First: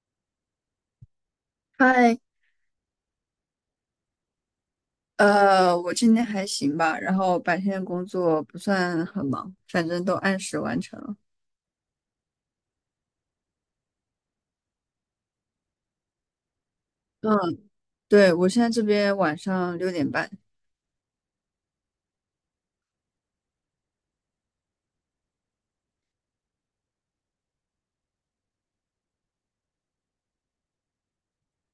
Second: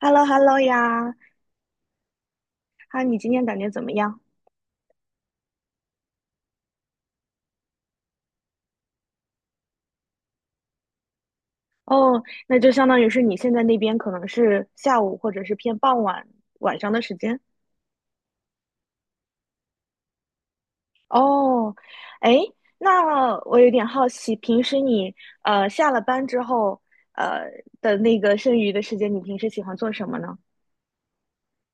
h e l l o h e l l o 呀，嗨，啊，你今天感觉怎么样？我今天还行吧，然后白天的工作不算很忙，反正都按时完成了。哦，那就相当于是你现在那边可能是下午或者是偏傍晚晚上的时嗯，间。对，我现在这边晚上6点半。哦，哎，那我有点好奇，平时你下了班之后呃的那个剩余的时间，你平时喜欢做什么呢？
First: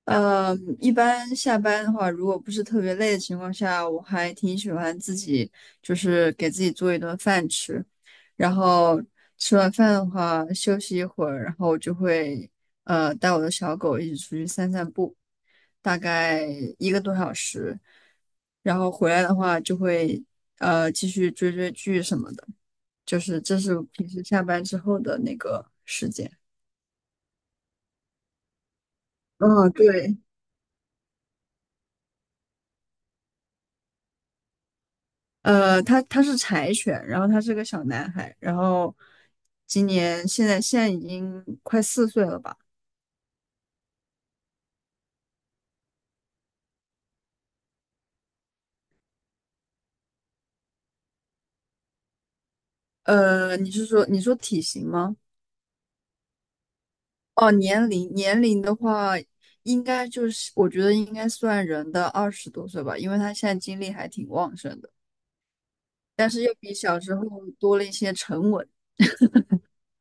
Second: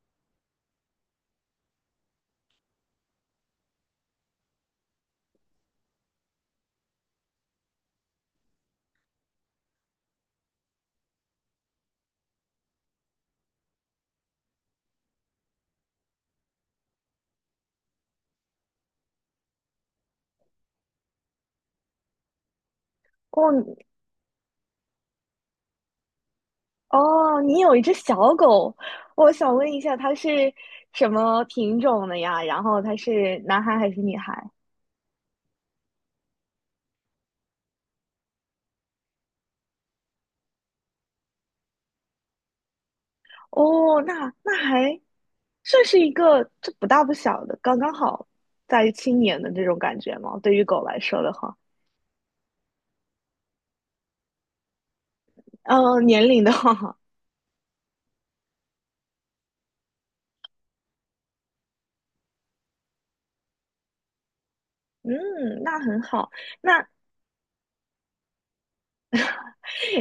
呃，一般下班的话，如果不是特别累的情况下，我还挺喜欢自己，就是给自己做一顿饭吃，然后吃完饭的话，休息一会儿，然后我就会带我的小狗一起出去散散步，大概1个多小时，然后回来的话就会继续追追剧什么的，就是哦这是我你平时下班之后的那个时间。哦，你有一只小狗，我想问嗯，一下它对。是什么品种的呀？然后它是男孩还是女孩？他是柴犬，然后他是个小男孩，然后今年现在已经快4岁了吧？哦，那还算是一个这不大不小的，刚刚好在青年的这种感觉嘛。对于狗来说的话，你说体型吗？年龄的话，哦，年龄的话，应该就是我觉得应该算人的20多岁吧，因为他现在精力还挺旺盛的，嗯，那很好。但是又比那小时候多了一些沉稳。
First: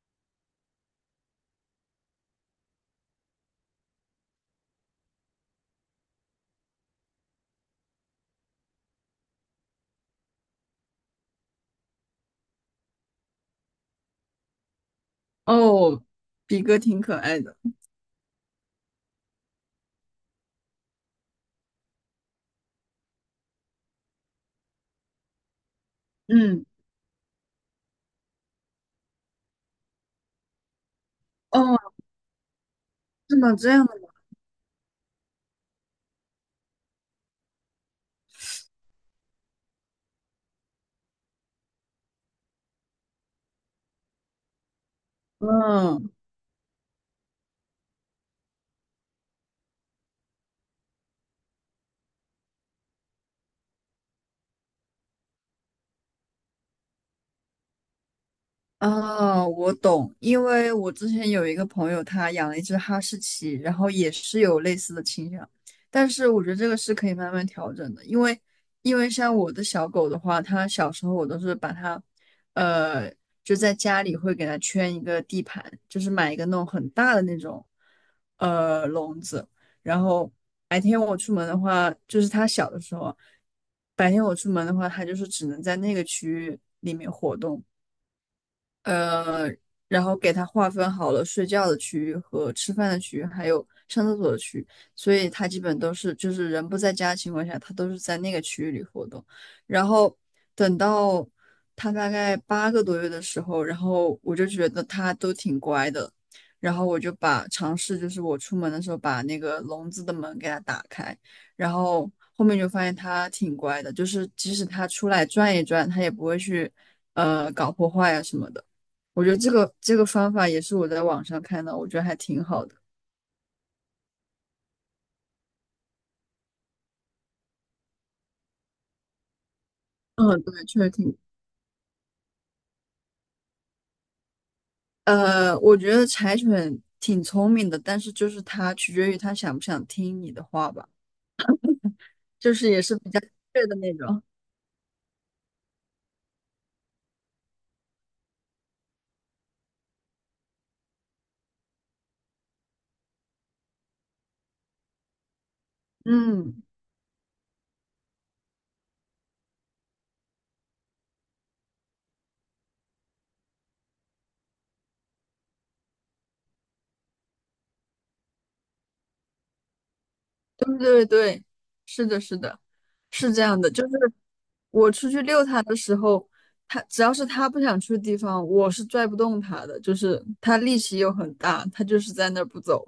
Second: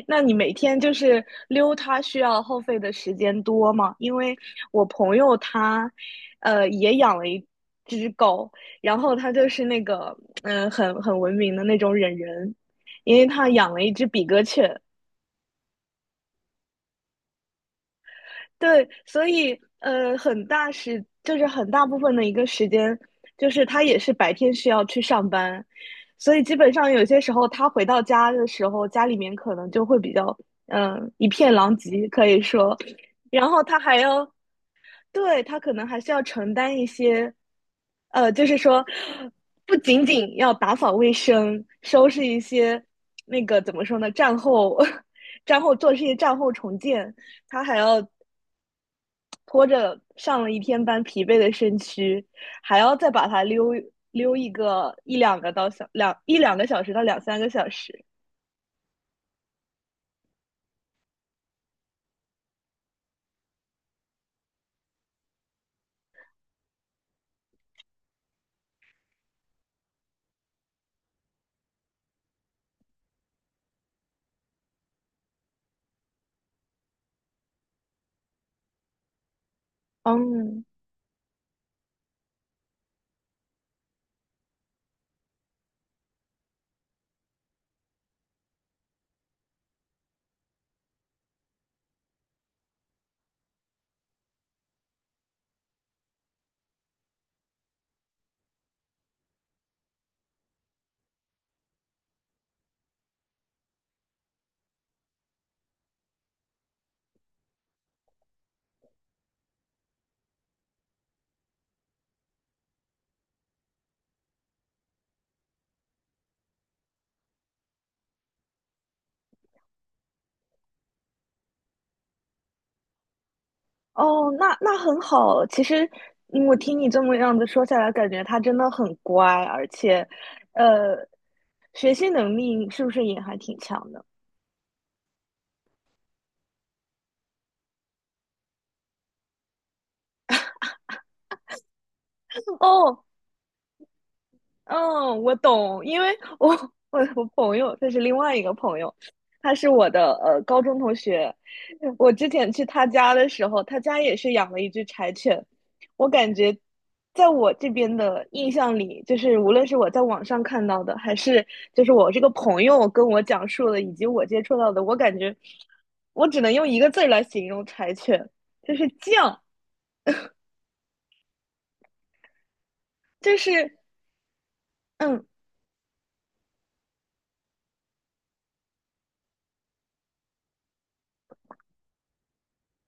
那你每天就是溜它需要耗费的时间多吗？因为我朋友他，也养了一只狗，然后他就是那个，很文明的那种忍人，因为他养了一只比格犬，哦，比哥挺可爱的。对，所以很大时就是很大部分的一个时间，就是他也是白天需要去上班，所以基嗯，本上有些时候他回到家的时候，家里面可能就会比较一片狼哦，藉，可以说，是然吗？后这他样的，还要，对，他可能还是要承担一些就是说不仅仅要打扫卫生，收拾一些那个怎么说呢，战后 战后做这嗯。些战后重建。他还要拖着上了一天班疲惫的身躯，还要再把它溜一两个小时到两三个小时。啊，我懂，因为我之前有一个朋友，他养了一只哈士奇，然后也是有类似的倾向，但是我觉得这个是可以慢慢调整的，因为像我的小狗的话，它小时候我都是把它，呃，就在家里会给它圈一个地盘，就是买一个那种很大的那种，笼子，然后嗯，白天我出门的话，就是它小的时候，白天我出门的话，它就是只能在那个区域里面活动。呃，然后给它划分好了睡觉的区域和吃饭的区域，还有上厕所的区域，所以它基本都是就是人不在家的情况下，它都是在那个区域里活动。然后等到它大概8个多月的时候，然后我就觉得它都挺乖的，然后我就把尝试就是我出门的时候把那个笼子的门给它打开，然后后面就发现它挺乖的，就是即使它出来转一转，它也不会去。搞破坏啊什么的。我觉得这个方法也是我在网上看到，我觉得还挺好的。哦，那很好。其实我听你这么样子说下来，感觉他真的很乖，而且，嗯，对，确实呃，挺，学习能力是不是也还挺强的？我觉得柴犬挺聪明的，但是就是它取决于它想不想听你的话吧，就是也是哦，比较倔的那种。嗯，我懂，因为我朋友这是另外一个朋友，他是我的高中同学。我之前去他家的时候，他家也是养了一只柴犬。我感觉，嗯，在我这边的印象里，就是无论是我在网上看到的，还是就是我这个朋友跟我讲述的，以及我接触到的，我感觉我只能用一个字儿来形容柴犬，就是犟，对对对，是的，是的，是就这样的，是就是我出去嗯，遛它的时候，它只要是它不想去的地方，我是拽不动它的，就是它力气又很大，它就是在那儿不走。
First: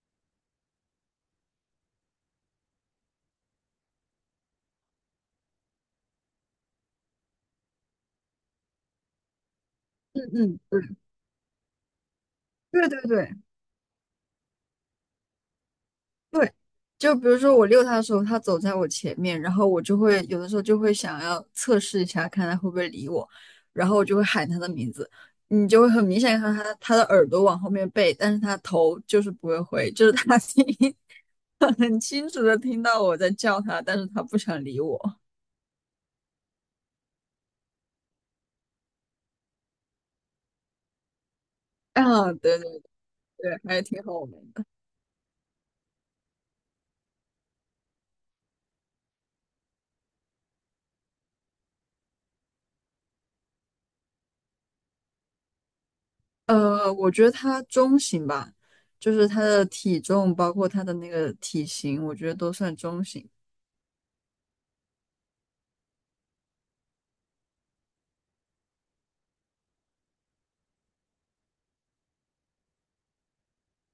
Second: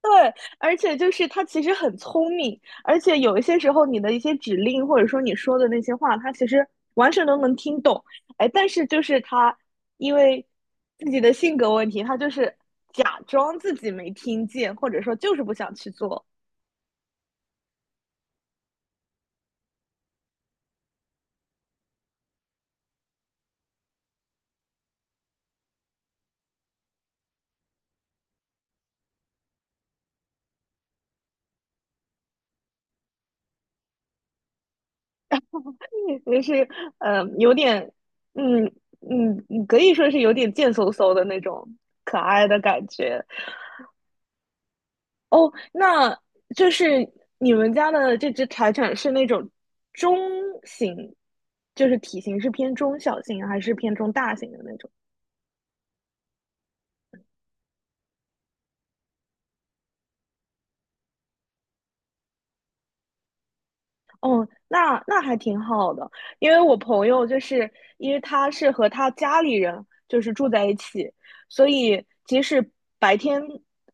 对，而且就是他其实很聪明，而且有一些时候你的一些指令或者说你说的那些话，他其实完全都能听懂。哎，但是就是他因为嗯嗯，自己的性格问题，他就是对对对假对。装自己没听见，或者说就是不想去做，对，就比如说我遛它的时候，它走在我前面，然后我就会有的时候就会想要测试一下，看它会不会理我，然后我就会喊它的名字，你就会很明显看到它的耳朵往后面背，但是它头就是不会回，就是它听 很清楚的听到我在叫它，但是它不想理我。就是有点嗯可以说是有点贱嗖嗖的那种可啊，爱的对对感觉。对，还是挺好玩的。哦，那就是你们家的这只柴犬是那种中型，就是体型是偏中小型还是偏中大型的那种？我觉得它中型吧，就是它的体重，包括它的那个体型，我觉得都算中型。哦，那还挺好的，因为我朋友就是因为他是和他家里人就是住在一起，所以即使白天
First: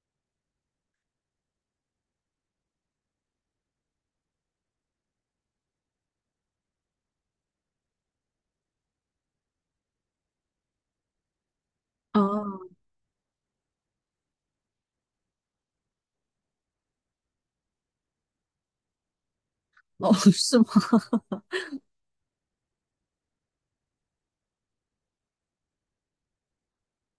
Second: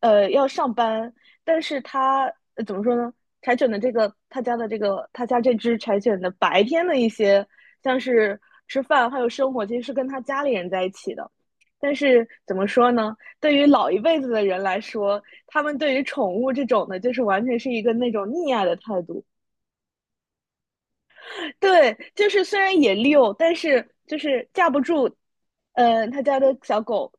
要上班，但是他怎么说呢？柴犬的这个他家的这个他家这只柴犬的白天的一些像是吃饭还有生活，其实是跟他家里人在一起的。但是怎么啊。说呢？对于老一辈子的人来说，他们对于宠物这种的，就是完全是一个那种溺爱的态度。哦，是吗？对，就是虽然也溜，但是就是架不住，他家的小狗，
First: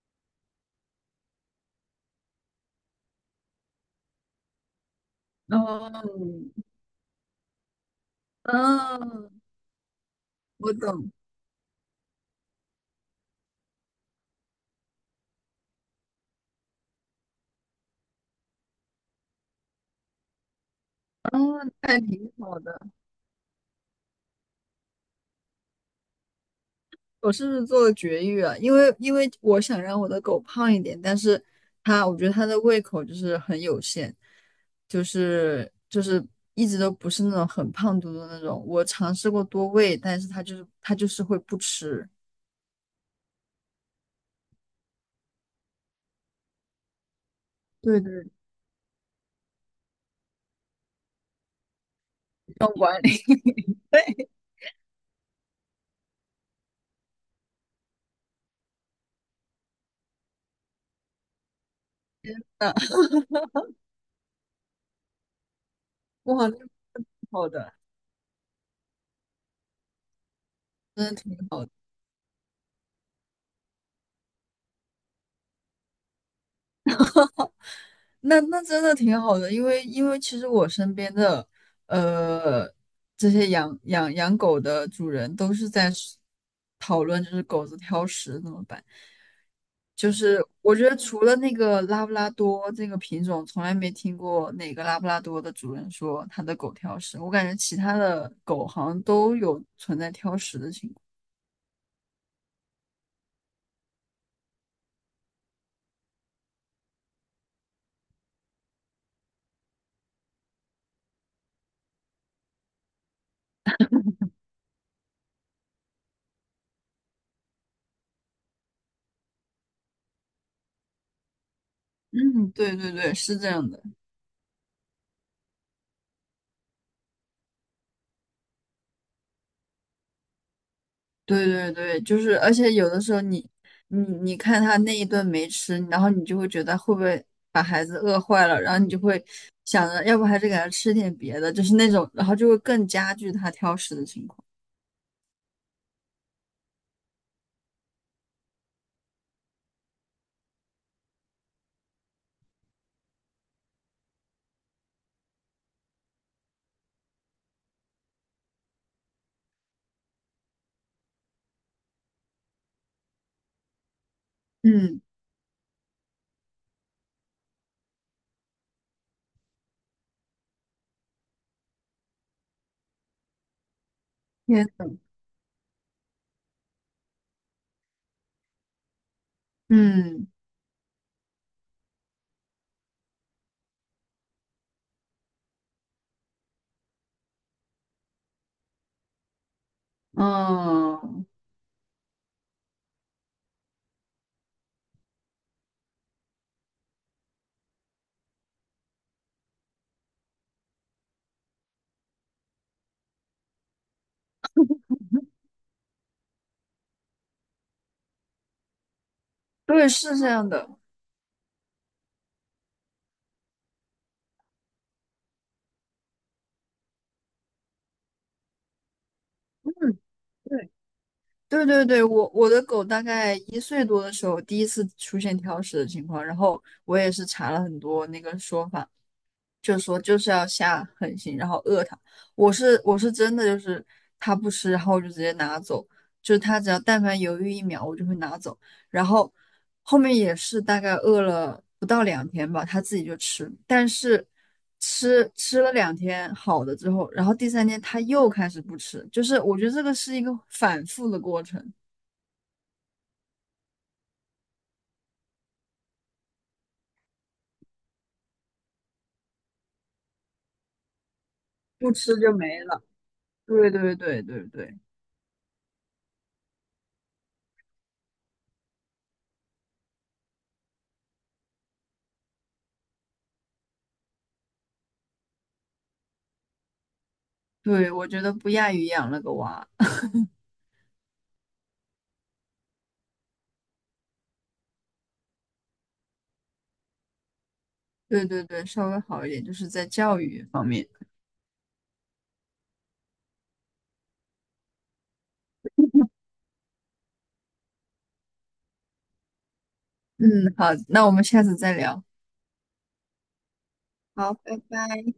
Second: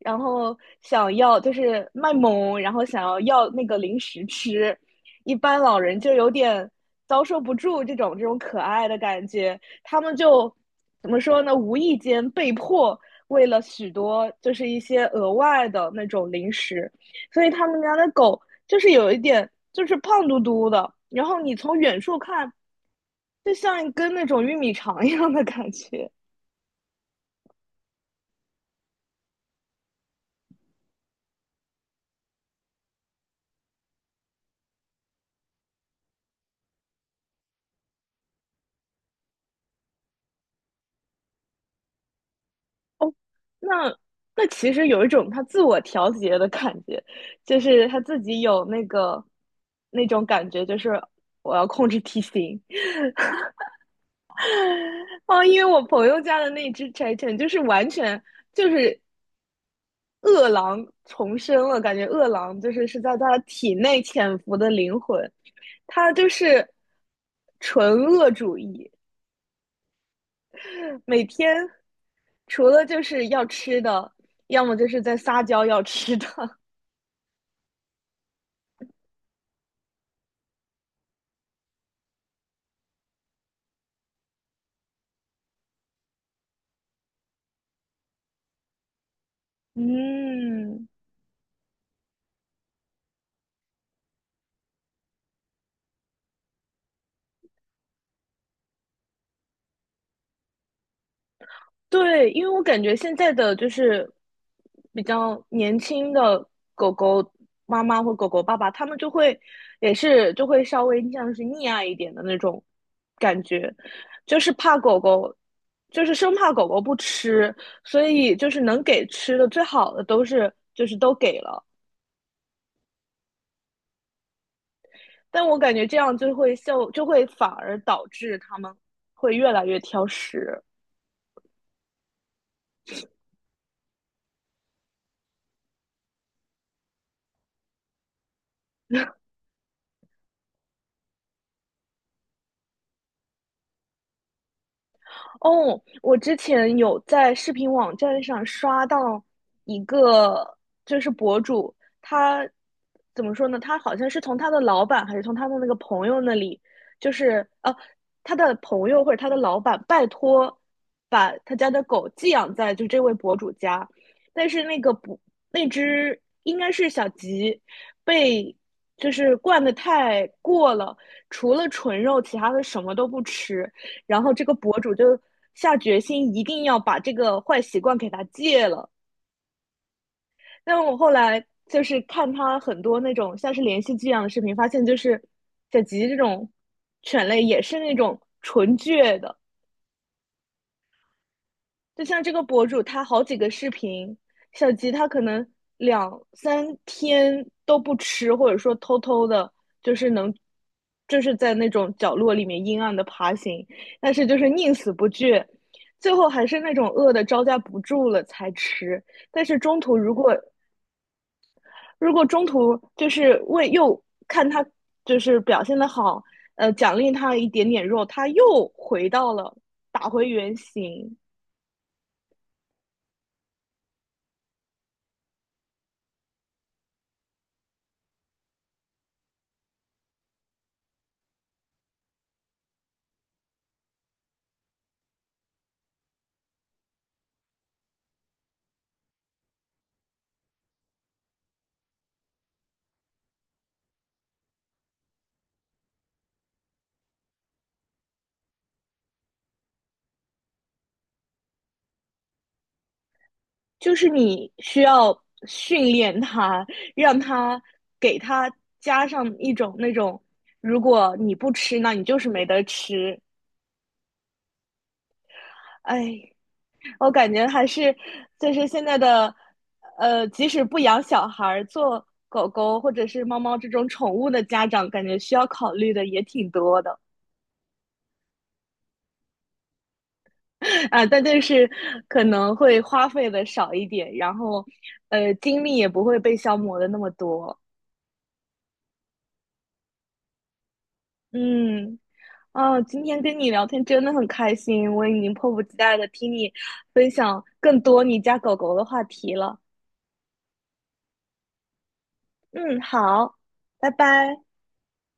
然后想要就是卖萌，然后想要那个零食吃，一般老哦，人就有点遭受不住这种可爱的感嗯，觉，他们就我怎懂。么说呢？无意间被迫为了许多就是一些额外的那种零食，所以他们家的狗就是有一点就是胖嘟嘟的，然后你嗯，从那远还处挺看。好的。就像一根那种玉米肠 一样的感觉。我是做了绝育啊，因为我想让我的狗胖一点，但是它，我觉得它的胃口就是很有限，就是一直都不是那种很胖嘟嘟的那种。我尝试过多喂，但是它就是会不吃。哦，那那其实有一种他自我调节的感觉，就是他对自对，己有那个那种感觉，就是我要控制体型。要管理 哦，因为我朋友家的那只柴犬就是完全就是饿狼重生了，感觉饿狼就的，是是在他 体内潜伏的灵魂，他就哇，那是么好的，纯恶主义。真的每挺天好。除了就是要吃的，要么就是在撒娇要吃的。那真的挺好的，因为其实我身边的呃这些养狗的主人都是在是讨论，就是狗子挑食怎么办。就是我嗯，觉得除了那个拉布拉多这个品种，从来没听过哪个拉布拉多的主人说他的狗挑食。我感觉其他的狗好像都有存在挑食的情况。对，因为我感觉现在的就是比较年轻的狗狗妈妈或狗狗爸爸，他们就会也是就会稍微像是溺爱一点的那种感觉，就是怕狗狗，就是生怕狗狗不吃，所以就是能给吃的最好的都是就是都给了。嗯，对对对，是这样的。但我感觉这样就会反而导致他们会越来越挑食。对对对，就是，而且有的时候你，你看他那一顿没吃，然后你就会觉得会不会把孩子饿坏了，然后你就会想着，要不还是给他吃点别的，就是那种，然后就会更加剧他挑食的情况。哦，我之前有在视频网站上刷到一个，就是博主，他怎么说呢？他好像是从他的老板还是从他的那个朋友那里，就是他的朋友或者他的老板拜托把他家的狗寄养在就这位博主家，但是那个嗯，不，那只应该是小吉，被就是惯的太过了，除了纯肉，其他的什么都不吃。然后这个天博呐，主就下决心一定要把这个坏习惯给他戒了。嗯但我后来就是看他很多那种像是连续剧一样的视频，发现就是小吉这种犬类也是那种纯倔的，嗯，就像这个博主，他好几个视频，小吉他可能两三天都不吃，或者说偷偷的，就是能，就是在那种角落里面阴暗的爬行，但是就是宁死不惧，最后还是那种饿的招架不住了才吃。但是中对，途如是这果样的。如果中途就是看他就是表现的好，奖励他一点点肉，他又回到了嗯打回原对形。对对对，我的狗大概1岁多的时候第一次出现挑食的情况，然后我也是查了很多那个说法。就说就是要下狠心，然后饿它。我是真的就是它不吃，然后我就直接拿走，就是它只要但凡犹豫1秒，我就会拿走。然后后面也是大概饿了不到两天吧，它自己就吃，但是吃了两天好了之后，然后第三天它又开始不吃，就是我觉得这个是一个反复的过程，就是你需要训练它，让它给它加上一种那种，如果你不吃，那不你吃就是就没没得了。吃。对对对对对哎，我感觉还是就是现在的，即使不养小孩儿，做狗狗或者是猫猫这种宠物的家长，感觉需要考虑的也挺多的 对，我觉得不亚于养了个娃。啊，但就是可能会花费的少一点，然后，精力也不会被消磨的那么多。对对对，稍微好一点，就是在教育方面。嗯。啊，今天跟你聊天真的很开心，我已经迫不及待的听你分享更多你家狗狗的话题了。嗯，好，那我们下次再聊。嗯，好，拜好，拜。拜拜。